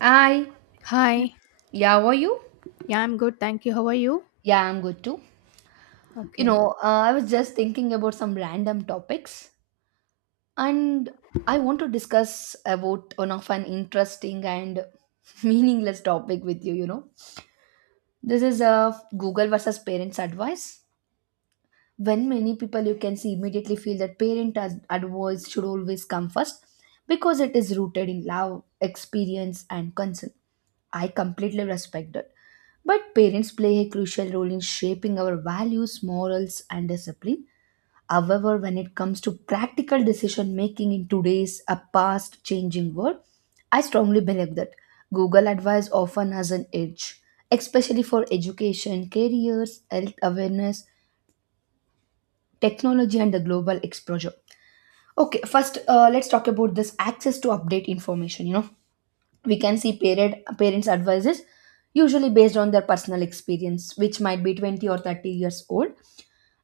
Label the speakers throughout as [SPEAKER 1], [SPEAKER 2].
[SPEAKER 1] Hi,
[SPEAKER 2] Hi.
[SPEAKER 1] yeah, how are you?
[SPEAKER 2] Yeah, I'm good. Thank you. How are you?
[SPEAKER 1] Yeah, I'm good too. You
[SPEAKER 2] Okay.
[SPEAKER 1] know, I was just thinking about some random topics, and I want to discuss about one of an interesting and meaningless topic with you. You know, this is Google versus parents' advice. When many people you can see immediately feel that advice should always come first because it is rooted in love, experience, and concern. I completely respect that. But parents play a crucial role in shaping our values, morals, and discipline. However, when it comes to practical decision making in today's a fast changing world, I strongly believe that Google advice often has an edge, especially for education, careers, health awareness, technology, and the global exposure. Okay, first, let's talk about this access to update information. You know, we can see parents advices usually based on their personal experience which might be 20 or 30 years old.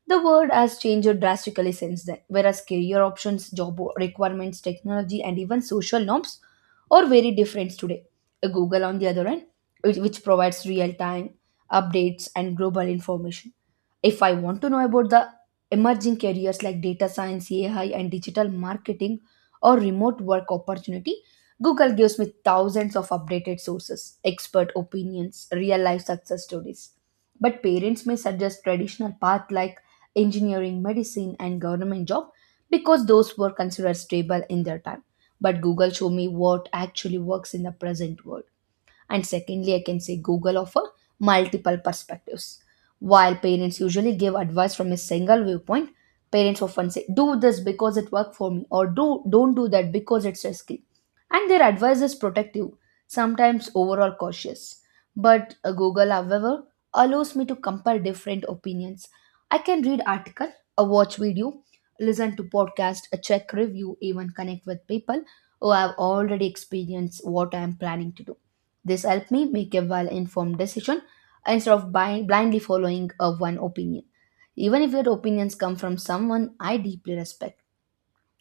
[SPEAKER 1] The world has changed drastically since then, whereas career options, job requirements, technology, and even social norms are very different today. Google, on the other hand, which provides real time updates and global information. If I want to know about the emerging careers like data science, AI, and digital marketing or remote work opportunity, Google gives me thousands of updated sources, expert opinions, real life success stories. But parents may suggest traditional path like engineering, medicine, and government job because those were considered stable in their time. But Google showed me what actually works in the present world. And secondly, I can say Google offer multiple perspectives. While parents usually give advice from a single viewpoint, parents often say, do this because it worked for me, or do don't do that because it's risky. And their advice is protective, sometimes overall cautious. But Google, however, allows me to compare different opinions. I can read article, a watch video, listen to podcast, a check review, even connect with people who have already experienced what I am planning to do. This helped me make a well-informed decision instead of blindly following a one opinion, even if that opinions come from someone I deeply respect.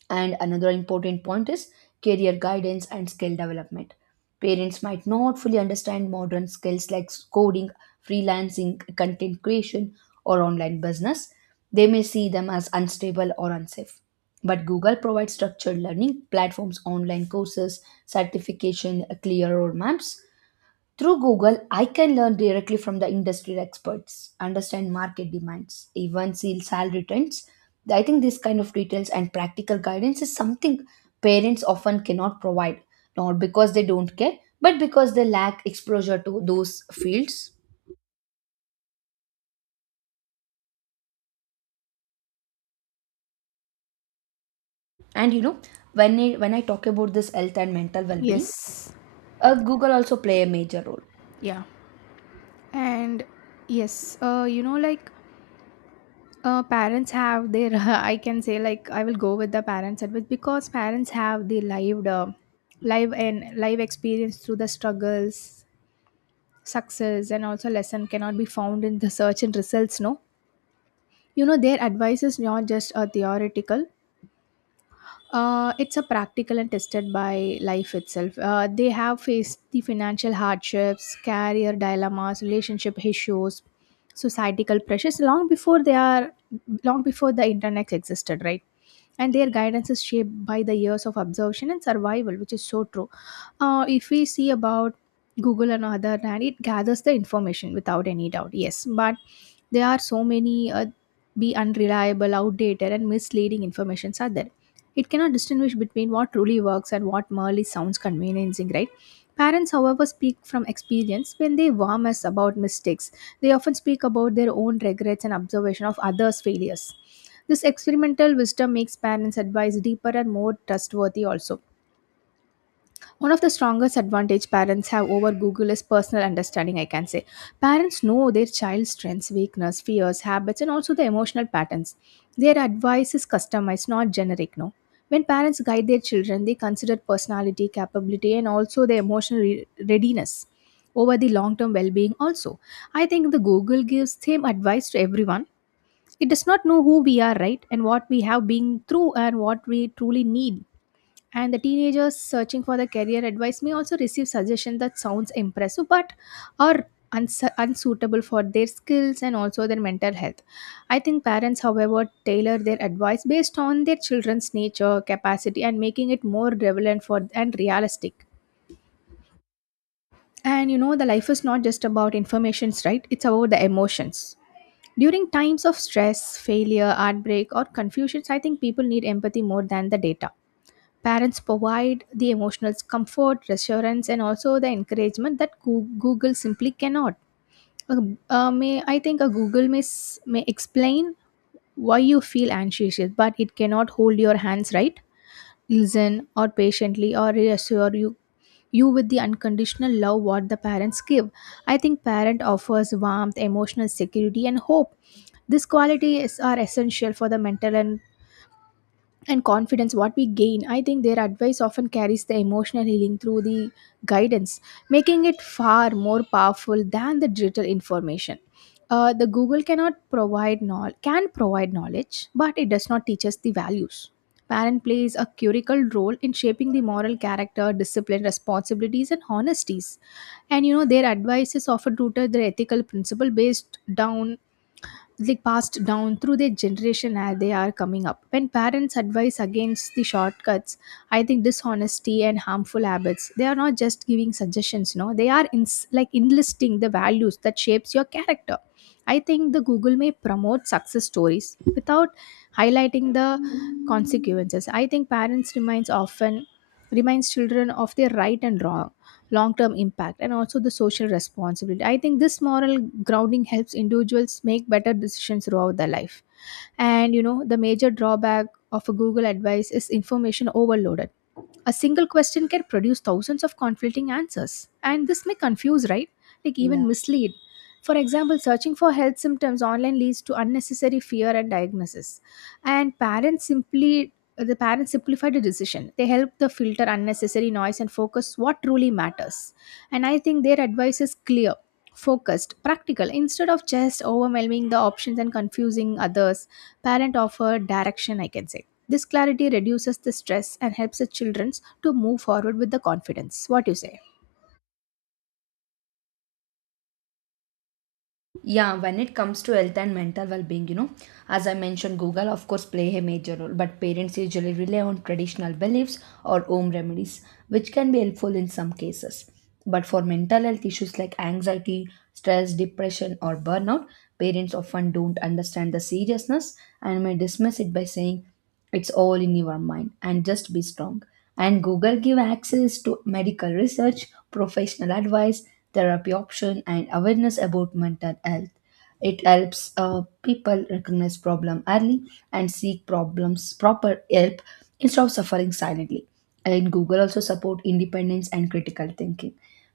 [SPEAKER 1] And another important point is career guidance and skill development. Parents might not fully understand modern skills like coding, freelancing, content creation, or online business. They may see them as unstable or unsafe. But Google provides structured learning platforms, online courses, certification, clear roadmaps. Through Google, I can learn directly from the industry experts, understand market demands, even see salary trends. I think this kind of details and practical guidance is something parents often cannot provide, not because they don't care, but because they lack exposure to those fields. And you know, when I talk about this health and mental well-being,
[SPEAKER 2] Yes.
[SPEAKER 1] Google also play a major role.
[SPEAKER 2] Yeah. And yes, you know, parents have their, I can say, like, I will go with the parents advice because parents have the lived, live and live experience through the struggles, success, and also lesson cannot be found in the search and results. No, you know, their advice is not just a theoretical. It's a practical and tested by life itself. They have faced the financial hardships, career dilemmas, relationship issues, societal pressures long before the internet existed, right? And their guidance is shaped by the years of observation and survival, which is so true. If we see about Google and other hand, it gathers the information without any doubt. Yes, but there are so many be unreliable, outdated, and misleading informations are there. It cannot distinguish between what truly works and what merely sounds conveniencing, right? Parents, however, speak from experience when they warn us about mistakes. They often speak about their own regrets and observation of others' failures. This experimental wisdom makes parents' advice deeper and more trustworthy. Also, one of the strongest advantage parents have over Google is personal understanding, I can say. Parents know their child's strengths, weakness, fears, habits, and also the emotional patterns. Their advice is customized, not generic, no. When parents guide their children, they consider personality, capability, and also their readiness over the long-term well-being also. I think the Google gives same advice to everyone. It does not know who we are, right? And what we have been through and what we truly need, and the teenagers searching for the career advice may also receive suggestions that sounds impressive but are unsuitable for their skills and also their mental health. I think parents however tailor their advice based on their children's nature, capacity, and making it more relevant for and realistic. And you know, the life is not just about informations, right? It's about the emotions. During times of stress, failure, heartbreak, or confusions, I think people need empathy more than the data. Parents provide the emotional comfort, reassurance, and also the encouragement that Google simply cannot. Uh, may I think a Google may, may explain why you feel anxious, but it cannot hold your hands, right, listen, or patiently, or reassure you with the unconditional love what the parents give. I think parent offers warmth, emotional security, and hope. These qualities are essential for the mental and confidence what we gain. I think their advice often carries the emotional healing through the guidance, making it far more powerful than the digital information. The google cannot provide knowledge Can provide knowledge, but it does not teach us the values. Parent plays a curical role in shaping the moral character, discipline, responsibilities, and honesties. And you know, their advice is often rooted their ethical principle based down, like passed down through their generation as they are coming up. When parents advise against the shortcuts, I think dishonesty and harmful habits, they are not just giving suggestions, no, they are like enlisting the values that shapes your character. I think the google may promote success stories without highlighting the consequences. I think parents reminds often reminds children of their right and wrong, long term impact, and also the social responsibility. I think this moral grounding helps individuals make better decisions throughout their life. And you know, the major drawback of a google advice is information overloaded. A single question can produce thousands of conflicting answers, and this may confuse, right, like
[SPEAKER 1] Yeah.
[SPEAKER 2] even mislead. For example, searching for health symptoms online leads to unnecessary fear and diagnosis. And parents simplify the decision, they help the filter unnecessary noise and focus what truly matters. And I think their advice is clear, focused, practical, instead of just overwhelming the options and confusing others. Parent offered direction, I can say. This clarity reduces the stress and helps the children to move forward with the confidence, what you say.
[SPEAKER 1] Yeah, when it comes to health and mental well-being, you know, as I mentioned, Google of course play a major role, but parents usually rely on traditional beliefs or home remedies, which can be helpful in some cases. But for mental health issues like anxiety, stress, depression, or burnout, parents often don't understand the seriousness and may dismiss it by saying it's all in your mind and just be strong. And Google give access to medical research, professional advice, therapy option, and awareness about mental health. It helps people recognize problem early and seek problems proper help instead of suffering silently. And Google also support independence and critical thinking.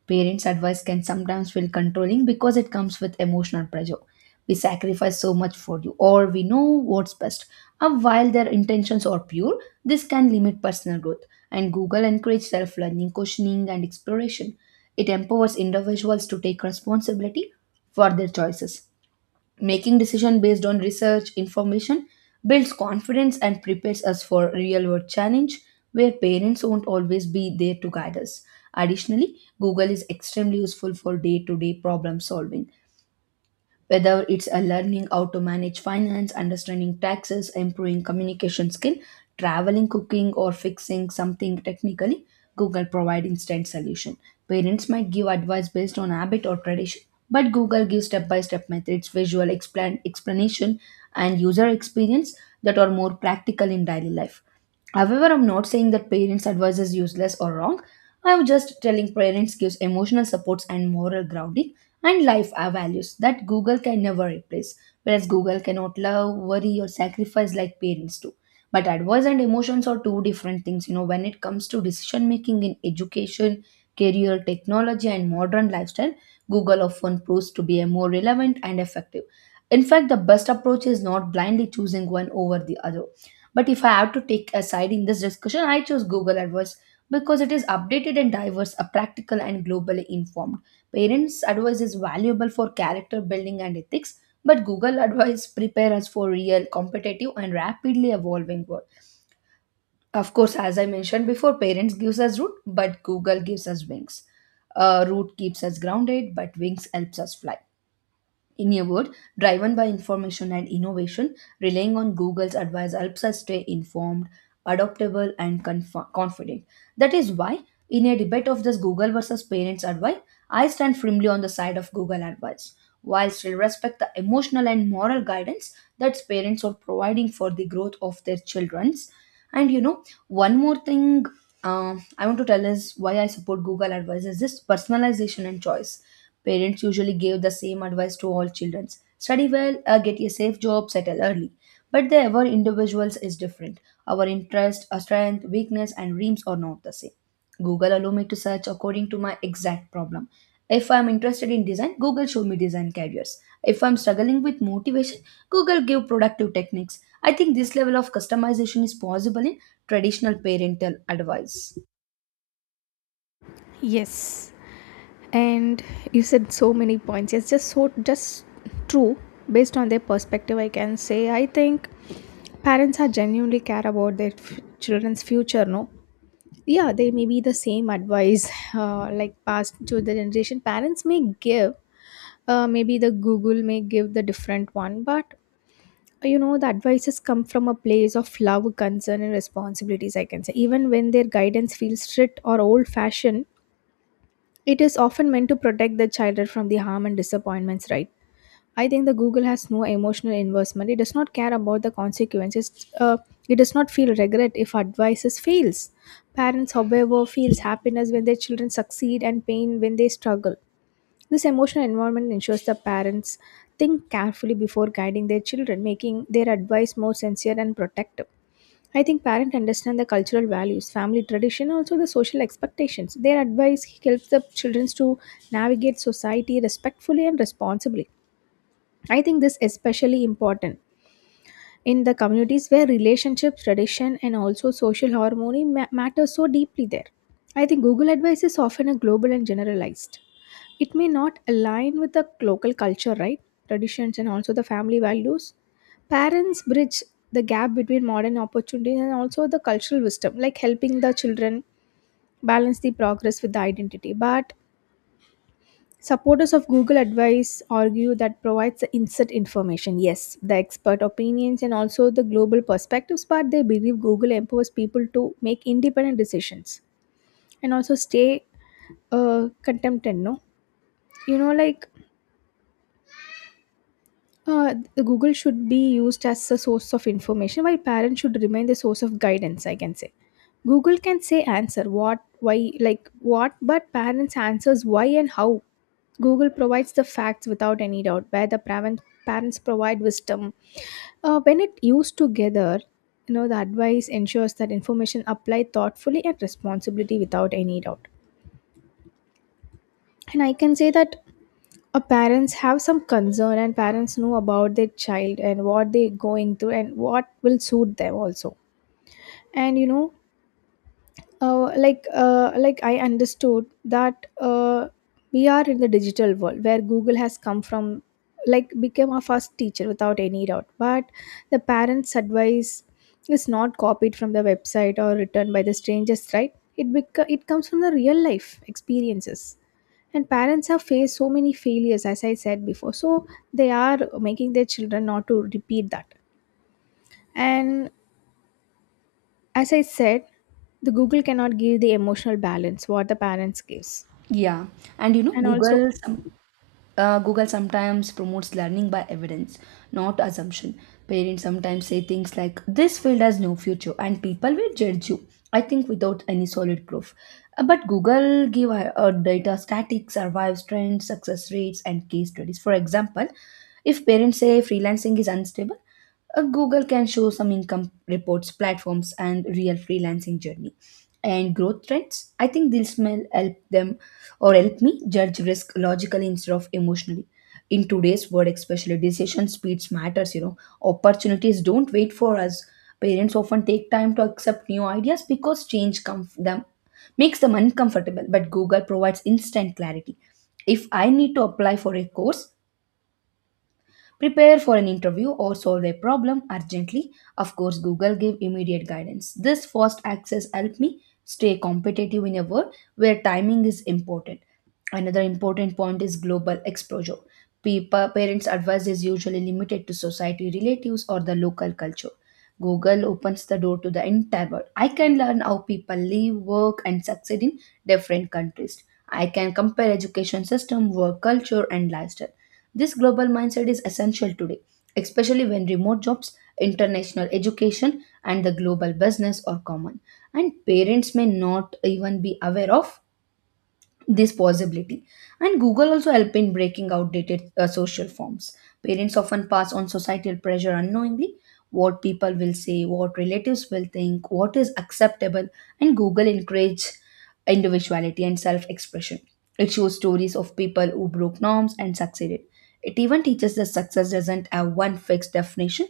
[SPEAKER 1] Parents advice can sometimes feel controlling because it comes with emotional pressure. We sacrifice so much for you or we know what's best. While their intentions are pure, this can limit personal growth, and Google encourages self learning, questioning, and exploration. It empowers individuals to take responsibility for their choices. Making decisions based on research information builds confidence and prepares us for real world challenge where parents won't always be there to guide us. Additionally, Google is extremely useful for day to day problem solving. Whether it's a learning how to manage finance, understanding taxes, improving communication skill, traveling, cooking, or fixing something technically, Google provide instant solution. Parents might give advice based on habit or tradition, but Google gives step-by-step methods, visual explanation, and user experience that are more practical in daily life. However, I'm not saying that parents' advice is useless or wrong. I'm just telling parents gives emotional supports and moral grounding and life our values that Google can never replace. Whereas Google cannot love, worry, or sacrifice like parents do. But advice and emotions are two different things. You know, when it comes to decision making in education, career, technology, and modern lifestyle, Google often proves to be a more relevant and effective. In fact, the best approach is not blindly choosing one over the other, but if I have to take a side in this discussion, I choose Google AdWords because it is updated and diverse, a practical and globally informed. Parents' advice is valuable for character building and ethics, but Google advice prepare us for real, competitive, and rapidly evolving world. Of course, as I mentioned before, parents gives us root, but Google gives us wings. Root keeps us grounded, but wings helps us fly. In a word, driven by information and innovation, relying on Google's advice helps us stay informed, adaptable, and confident. That is why, in a debate of this Google versus parents' advice, I stand firmly on the side of Google advice, while still respect the emotional and moral guidance that parents are providing for the growth of their childrens. And you know, one more thing I want to tell is why I support Google advice is this personalization and choice. Parents usually gave the same advice to all children: study well, get a safe job, settle early. But the our individuals is different. Our interest, our strength, weakness, and dreams are not the same. Google allow me to search according to my exact problem. If I'm interested in design, Google show me design careers. If I'm struggling with motivation, Google give productive techniques. I think this level of customization is possible in traditional parental advice.
[SPEAKER 2] Yes, and you said so many points. It's just so just true. Based on their perspective, I can say I think parents are genuinely care about their children's future. No, yeah, they may be the same advice like passed to the generation. Parents may give, maybe the Google may give the different one, but you know the advices come from a place of love, concern, and responsibilities, I can say. Even when their guidance feels strict or old fashioned, it is often meant to protect the child from the harm and disappointments, right? I think the Google has no emotional investment. It does not care about the consequences. It does not feel regret if advices fails. Parents, however, feels happiness when their children succeed and pain when they struggle. This emotional environment ensures the parents think carefully before guiding their children, making their advice more sincere and protective. I think parents understand the cultural values, family tradition, also the social expectations. Their advice helps the children to navigate society respectfully and responsibly. I think this especially important in the communities where relationships, tradition, and also social harmony matter so deeply there. I think Google advice is often a global and generalized. It may not align with the local culture, right? Traditions and also the family values. Parents bridge the gap between modern opportunities and also the cultural wisdom, like helping the children balance the progress with the identity. But supporters of Google Advice argue that provides the instant information, yes, the expert opinions and also the global perspectives, but they believe Google empowers people to make independent decisions and also stay contented, no? You know, the Google should be used as a source of information while parents should remain the source of guidance, I can say. Google can say answer what, why, like what, but parents answers why and how. Google provides the facts without any doubt, where parents provide wisdom. When it used together, you know the advice ensures that information applied thoughtfully and responsibility without any doubt. And I can say that parents have some concern, and parents know about their child and what they're going through and what will suit them also. And you know, I understood that we are in the digital world where google has come from, like became our first teacher without any doubt. But the parents advice is not copied from the website or written by the strangers, right? It comes from the real life experiences, and parents have faced so many failures as I said before, so they are making their children not to repeat that. And as I said, the Google cannot give the emotional balance what the parents gives.
[SPEAKER 1] Yeah, and you know,
[SPEAKER 2] And also,
[SPEAKER 1] Google sometimes promotes learning by evidence, not assumption. Parents sometimes say things like, this field has no future, and people will judge you, I think, without any solid proof. But Google give data statics, survives trends, success rates, and case studies. For example, if parents say freelancing is unstable, Google can show some income reports, platforms, and real freelancing journey and growth trends. I think this may help them or help me judge risk logically instead of emotionally. In today's world, especially decision speeds matters, you know. Opportunities don't wait for us. Parents often take time to accept new ideas because change comf- them makes them uncomfortable, but Google provides instant clarity. If I need to apply for a course, prepare for an interview or solve a problem urgently. Of course, Google gave immediate guidance. This fast access helped me stay competitive in a world where timing is important. Another important point is global exposure. People, parents' advice is usually limited to society, relatives, or the local culture. Google opens the door to the entire world. I can learn how people live, work, and succeed in different countries. I can compare education system, work culture, and lifestyle. This global mindset is essential today, especially when remote jobs, international education, and the global business are common. And parents may not even be aware of this possibility. And Google also help in breaking outdated social forms. Parents often pass on societal pressure unknowingly: what people will say, what relatives will think, what is acceptable. And Google encourage individuality and self-expression. It shows stories of people who broke norms and succeeded. It even teaches that success doesn't have one fixed definition.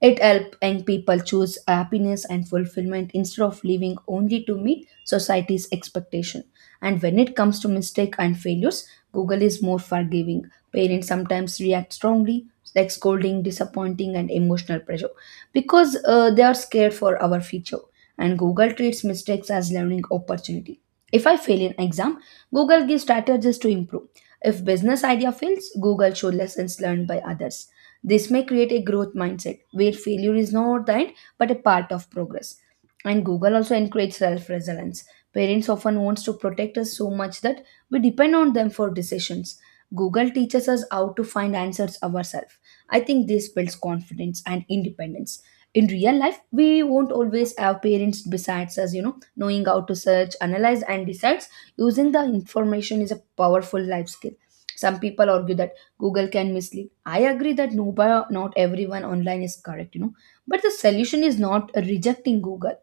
[SPEAKER 1] It helps young people choose happiness and fulfillment instead of living only to meet society's expectation. And when it comes to mistake and failures, Google is more forgiving. Parents sometimes react strongly, like scolding, disappointing, and emotional pressure, because they are scared for our future. And Google treats mistakes as learning opportunity. If I fail an exam, Google gives strategies to improve. If business idea fails, Google shows lessons learned by others. This may create a growth mindset where failure is not the end but a part of progress. And Google also encourages self-resilience. Parents often wants to protect us so much that we depend on them for decisions. Google teaches us how to find answers ourselves. I think this builds confidence and independence. In real life, we won't always have parents besides us, you know, knowing how to search, analyze, and decide using the information is a powerful life skill. Some people argue that Google can mislead. I agree that no, but not everyone online is correct, you know. But the solution is not rejecting Google.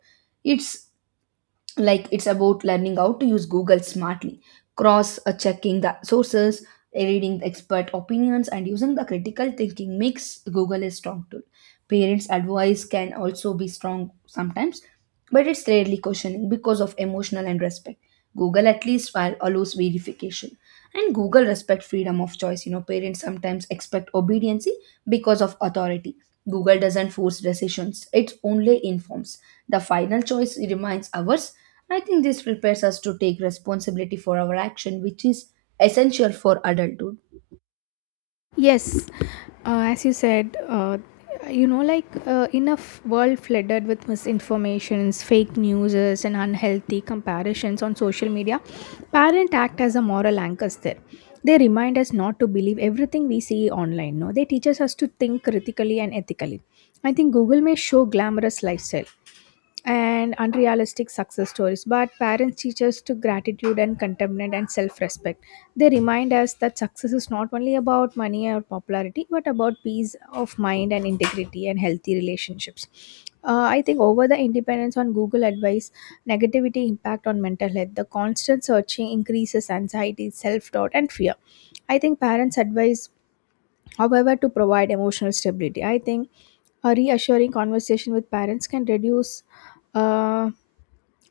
[SPEAKER 1] It's it's about learning how to use Google smartly, cross checking the sources, reading the expert opinions, and using the critical thinking makes Google a strong tool. Parents advice can also be strong sometimes, but it's rarely questioning because of emotional and respect. Google at least while allows verification, and Google respect freedom of choice. Parents sometimes expect obedience because of authority. Google doesn't force decisions, it only informs. The final choice remains ours. I think this prepares us to take responsibility for our action, which is essential for adulthood.
[SPEAKER 2] yes, as you said, you know, in a world flooded with misinformations, fake news, and unhealthy comparisons on social media, parents act as a moral anchors there. They remind us not to believe everything we see online. No, they teach us to think critically and ethically. I think Google may show glamorous lifestyle and unrealistic success stories, but parents teach us to gratitude and contentment and self-respect. They remind us that success is not only about money or popularity, but about peace of mind and integrity and healthy relationships. I think over the independence on Google advice, negativity impact on mental health, the constant searching increases anxiety, self doubt, and fear. I think parents advise, however, to provide emotional stability. I think a reassuring conversation with parents can reduce. Uh,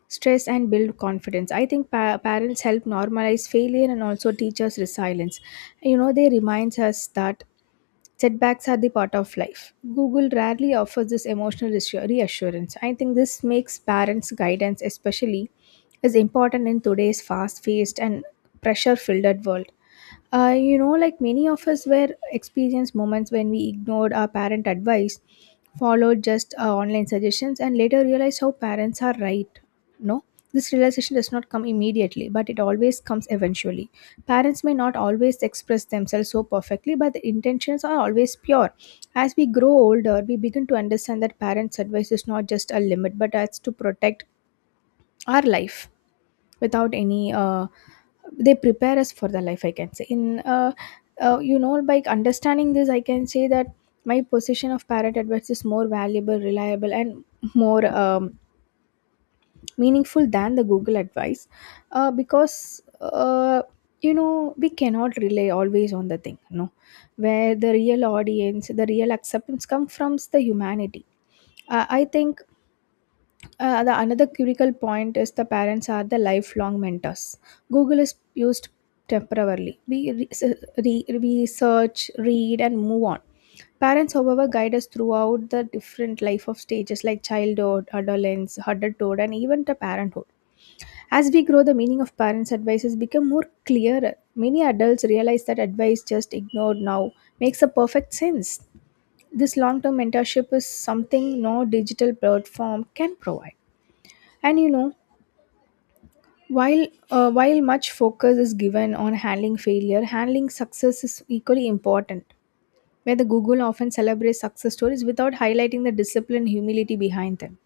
[SPEAKER 2] Stress and build confidence. I think parents help normalize failure and also teach us resilience. You know, they reminds us that setbacks are the part of life. Google rarely offers this emotional reassurance. I think this makes parents guidance especially is important in today's fast-paced and pressure-filled world. You know, like many of us were experienced moments when we ignored our parent advice, followed just online suggestions and later realized how parents are right. No, this realization does not come immediately, but it always comes eventually. Parents may not always express themselves so perfectly, but the intentions are always pure. As we grow older, we begin to understand that parents advice is not just a limit but as to protect our life without any they prepare us for the life, I can say. In, you know, by understanding this, I can say that my position of parent advice is more valuable, reliable, and more meaningful than the Google advice. Because, you know, we cannot rely always on the thing. No, where the real audience, the real acceptance come from the humanity. I think the another critical point is the parents are the lifelong mentors. Google is used temporarily. We re- se- re- We search, read, and move on. Parents, however, guide us throughout the different life of stages like childhood, adolescence, adulthood, and even the parenthood. As we grow, the meaning of parents' advice has become more clearer. Many adults realize that advice just ignored now makes a perfect sense. This long-term mentorship is something no digital platform can provide. And, you know, while much focus is given on handling failure, handling success is equally important. Where the Google often celebrates success stories without highlighting the discipline and humility behind them.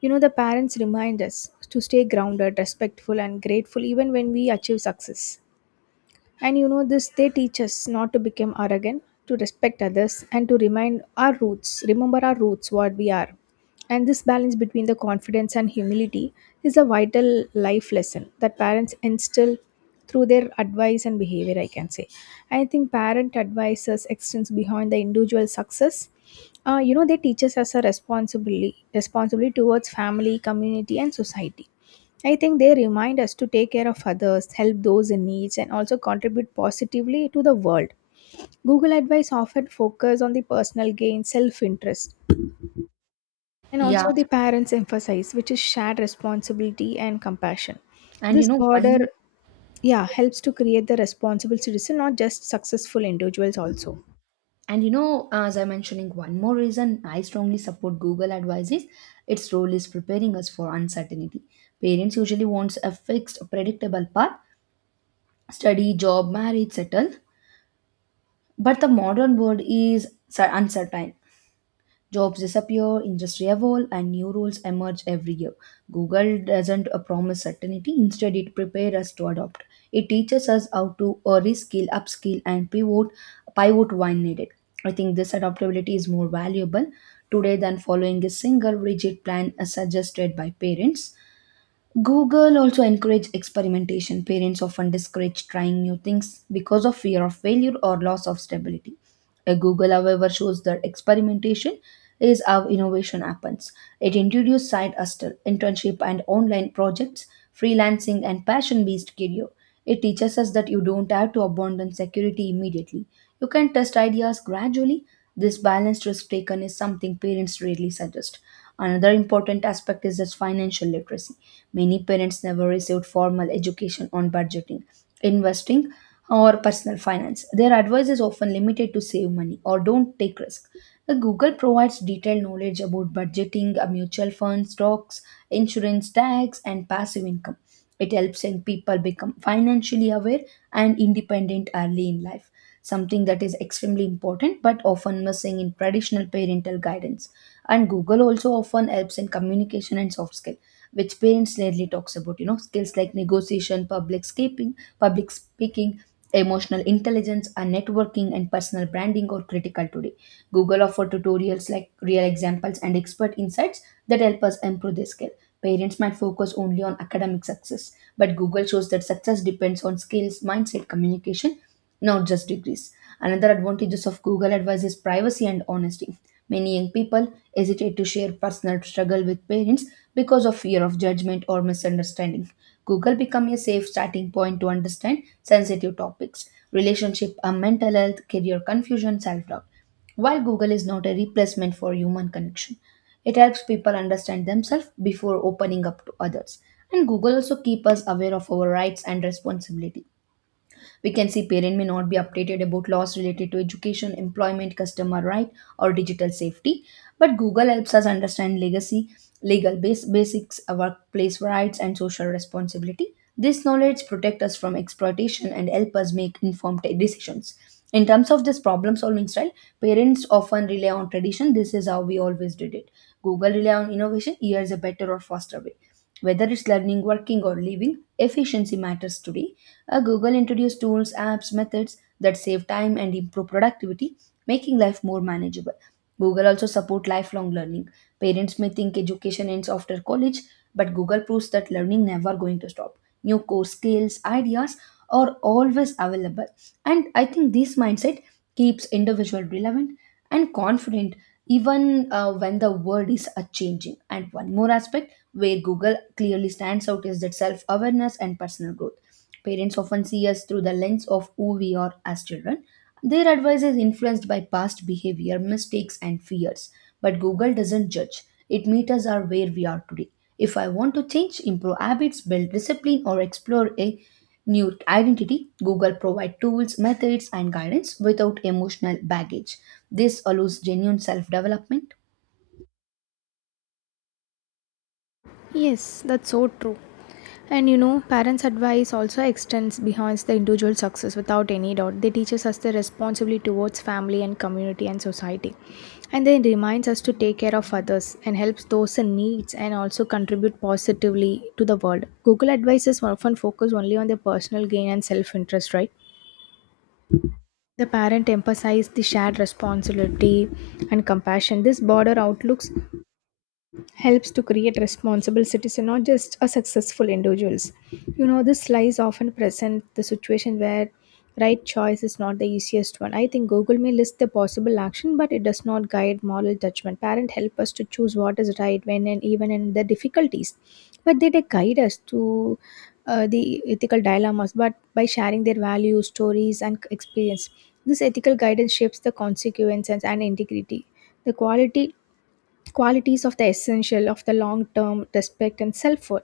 [SPEAKER 2] You know, the parents remind us to stay grounded, respectful, and grateful even when we achieve success. And you know this, they teach us not to become arrogant, to respect others, and to remind our roots, remember our roots, what we are. And this balance between the confidence and humility is a vital life lesson that parents instill through their advice and behavior, I can say. I think parent advices extends behind the individual success. You know, they teach us as a responsibility towards family, community, and society. I think they remind us to take care of others, help those in need, and also contribute positively to the world. Google advice often focus on the personal gain, self-interest, and
[SPEAKER 1] Yeah,
[SPEAKER 2] also
[SPEAKER 1] yes.
[SPEAKER 2] the parents emphasize, which is shared responsibility and compassion.
[SPEAKER 1] and you
[SPEAKER 2] This
[SPEAKER 1] know
[SPEAKER 2] border,
[SPEAKER 1] one,
[SPEAKER 2] yeah, helps to create the responsible citizen, not just successful individuals also.
[SPEAKER 1] and as I'm mentioning one more reason, I strongly support Google advises. Its role is preparing us for uncertainty. Parents usually wants a fixed, predictable path: study, job, marriage, settle. But the modern world is uncertain. Jobs disappear, industry evolve, and new roles emerge every year. Google doesn't promise certainty; instead, it prepares us to adopt. It teaches us how to reskill, upskill, and pivot when needed. I think this adaptability is more valuable today than following a single rigid plan as suggested by parents. Google also encourages experimentation. Parents often discourage trying new things because of fear of failure or loss of stability. A Google, however, shows that experimentation is how innovation happens. It introduces side hustle, internship and online projects, freelancing and passion-based career. It teaches us that you don't have to abandon security immediately. You can test ideas gradually. This balanced risk taken is something parents rarely suggest. Another important aspect is that financial literacy. Many parents never received formal education on budgeting, investing, or personal finance. Their advice is often limited to save money or don't take risk. The Google provides detailed knowledge about budgeting, mutual funds, stocks, insurance, tax, and passive income. It helps young people become financially aware and independent early in life, something that is extremely important but often missing in traditional parental guidance. And Google also often helps in communication and soft skill, which parents rarely talks about. You know, skills like negotiation, public speaking, emotional intelligence, and networking and personal branding are critical today. Google offer tutorials like real examples and expert insights that help us improve this skill. Parents might focus only on academic success, but Google shows that success depends on skills, mindset, communication, not just degrees. Another advantages of Google Advice is privacy and honesty. Many young people hesitate to share personal struggle with parents because of fear of judgment or misunderstanding. Google become a safe starting point to understand sensitive topics, relationship, and mental health, career confusion, self-doubt. While Google is not a replacement for human connection, it helps people understand themselves before opening up to others. And Google also keep us aware of our rights and responsibility. We can see parent may not be updated about laws related to education, employment, customer right, or digital safety. But Google helps us understand legacy, legal base, basics, workplace rights, and social responsibility. This knowledge protect us from exploitation and help us make informed decisions. In terms of this problem solving style, parents often rely on tradition. This is how we always did it. Google rely on innovation. Here is a better or faster way. Whether it's learning, working, or living, efficiency matters today. Google introduced tools, apps, methods that save time and improve productivity, making life more manageable. Google also support lifelong learning. Parents may think education ends after college, but Google proves that learning never going to stop. New course skills, ideas are always available. And I think this mindset keeps individual relevant and confident even when the world is a changing. And one more aspect where Google clearly stands out is that self awareness and personal growth. Parents often see us through the lens of who we are as children. Their advice is influenced by past behavior, mistakes, and fears. But Google doesn't judge, it meets us are where we are today. If I want to change, improve habits, build discipline, or explore a new identity, Google provides tools, methods, and guidance without emotional baggage. This allows genuine self development.
[SPEAKER 2] Yes, that's so true. And you know, parents' advice also extends beyond the individual success without any doubt. They teach us the responsibility towards family and community and society. And they reminds us to take care of others and helps those in needs and also contribute positively to the world. Google advices often focus only on their personal gain and self-interest, right? The parent emphasized the shared responsibility and compassion. This broader outlooks helps to create responsible citizens, not just a successful individuals. You know, this lies often present the situation where right choice is not the easiest one. I think Google may list the possible action, but it does not guide moral judgment. Parents help us to choose what is right when and even in the difficulties, but they guide us to the ethical dilemmas. But by sharing their values, stories, and experience, this ethical guidance shapes the consequences and integrity. The quality qualities of the essential of the long term respect and self worth,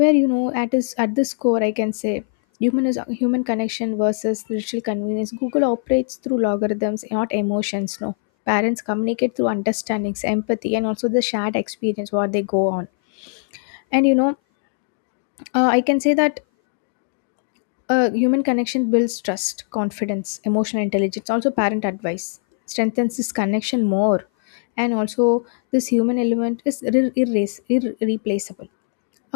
[SPEAKER 2] where you know, at this core, I can say human is human connection versus digital convenience. Google operates through logarithms, not emotions. No, parents communicate through understandings, empathy, and also the shared experience what they go on. And you know I can say that human connection builds trust, confidence, emotional intelligence. Also, parent advice strengthens this connection more, and also this human element is irreplaceable.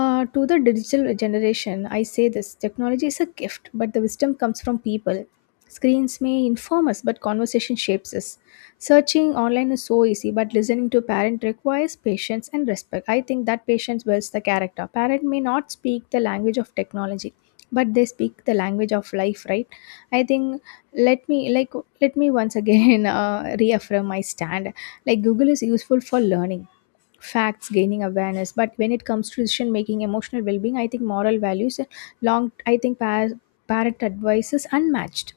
[SPEAKER 2] To the digital generation, I say this technology is a gift, but the wisdom comes from people. Screens may inform us, but conversation shapes us. Searching online is so easy, but listening to a parent requires patience and respect. I think that patience builds the character. Parent may not speak the language of technology, but they speak the language of life, right? I think let me like let me once again reaffirm my stand. Like Google is useful for learning facts, gaining awareness, but when it comes to decision making, emotional well-being, I think moral values and long I think par- parent advice is unmatched.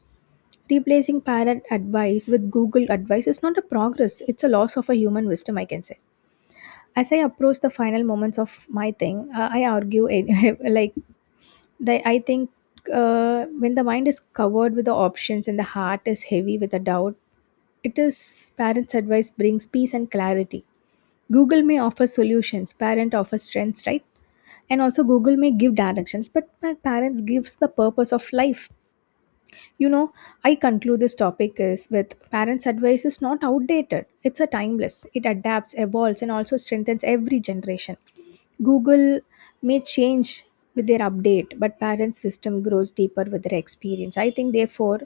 [SPEAKER 2] Replacing parent advice with Google advice is not a progress. It's a loss of a human wisdom, I can say. As I approach the final moments of my thing, I argue like the, I think when the mind is covered with the options and the heart is heavy with the doubt, it is parents advice brings peace and clarity. Google may offer solutions, parent offers trends, right? And also Google may give directions, but my parents gives the purpose of life. You know, I conclude this topic is with parents' advice is not outdated. It's a timeless. It adapts, evolves, and also strengthens every generation. Google may change with their update, but parents' wisdom grows deeper with their experience. I think therefore,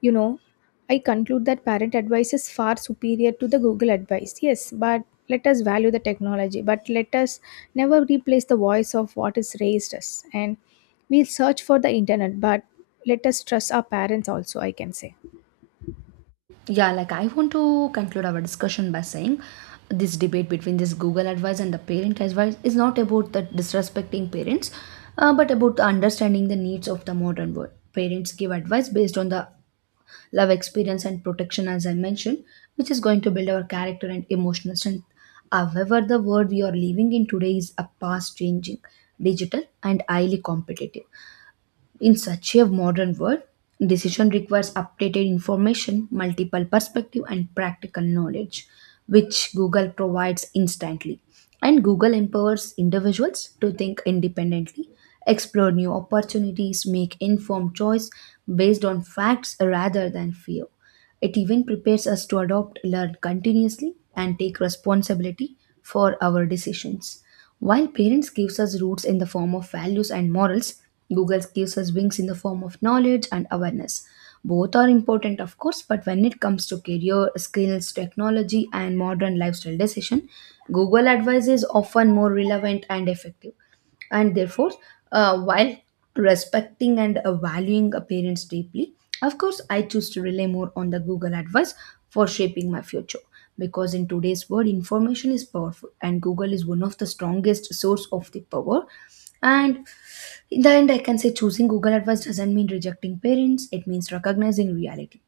[SPEAKER 2] you know, I conclude that parent advice is far superior to the Google advice. Yes, but let us value the technology, but let us never replace the voice of what is raised us. And we'll search for the internet, but let us trust our parents also, I can say.
[SPEAKER 1] Yeah, like I want to conclude our discussion by saying this debate between this Google advice and the parent advice is not about the disrespecting parents, but about the understanding the needs of the modern world. Parents give advice based on the love experience and protection, as I mentioned, which is going to build our character and emotional strength. However, the world we are living in today is a fast changing, digital, and highly competitive. In such a modern world, decision requires updated information, multiple perspective and practical knowledge which Google provides instantly. And Google empowers individuals to think independently, explore new opportunities, make informed choice based on facts rather than fear. It even prepares us to adopt, learn continuously, and take responsibility for our decisions. While parents gives us roots in the form of values and morals, Google gives us wings in the form of knowledge and awareness. Both are important, of course, but when it comes to career, skills, technology, and modern lifestyle decision, Google advice is often more relevant and effective, and therefore while respecting and valuing a parents deeply, of course I choose to rely more on the Google advice for shaping my future, because in today's world information is powerful and Google is one of the strongest source of the power. And in the end I can say choosing Google advice doesn't mean rejecting parents, it means recognizing reality.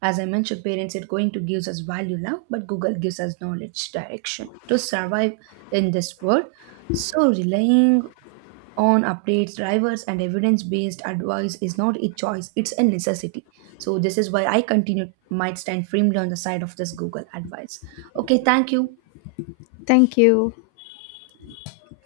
[SPEAKER 1] As I mentioned, parents are going to give us value love, but Google gives us knowledge direction to survive in this world. So relying on updates, drivers, and evidence based advice is not a choice, it's a necessity. So, this is why I continue, might stand firmly on the side of this Google advice. Okay, thank you.
[SPEAKER 2] Thank you.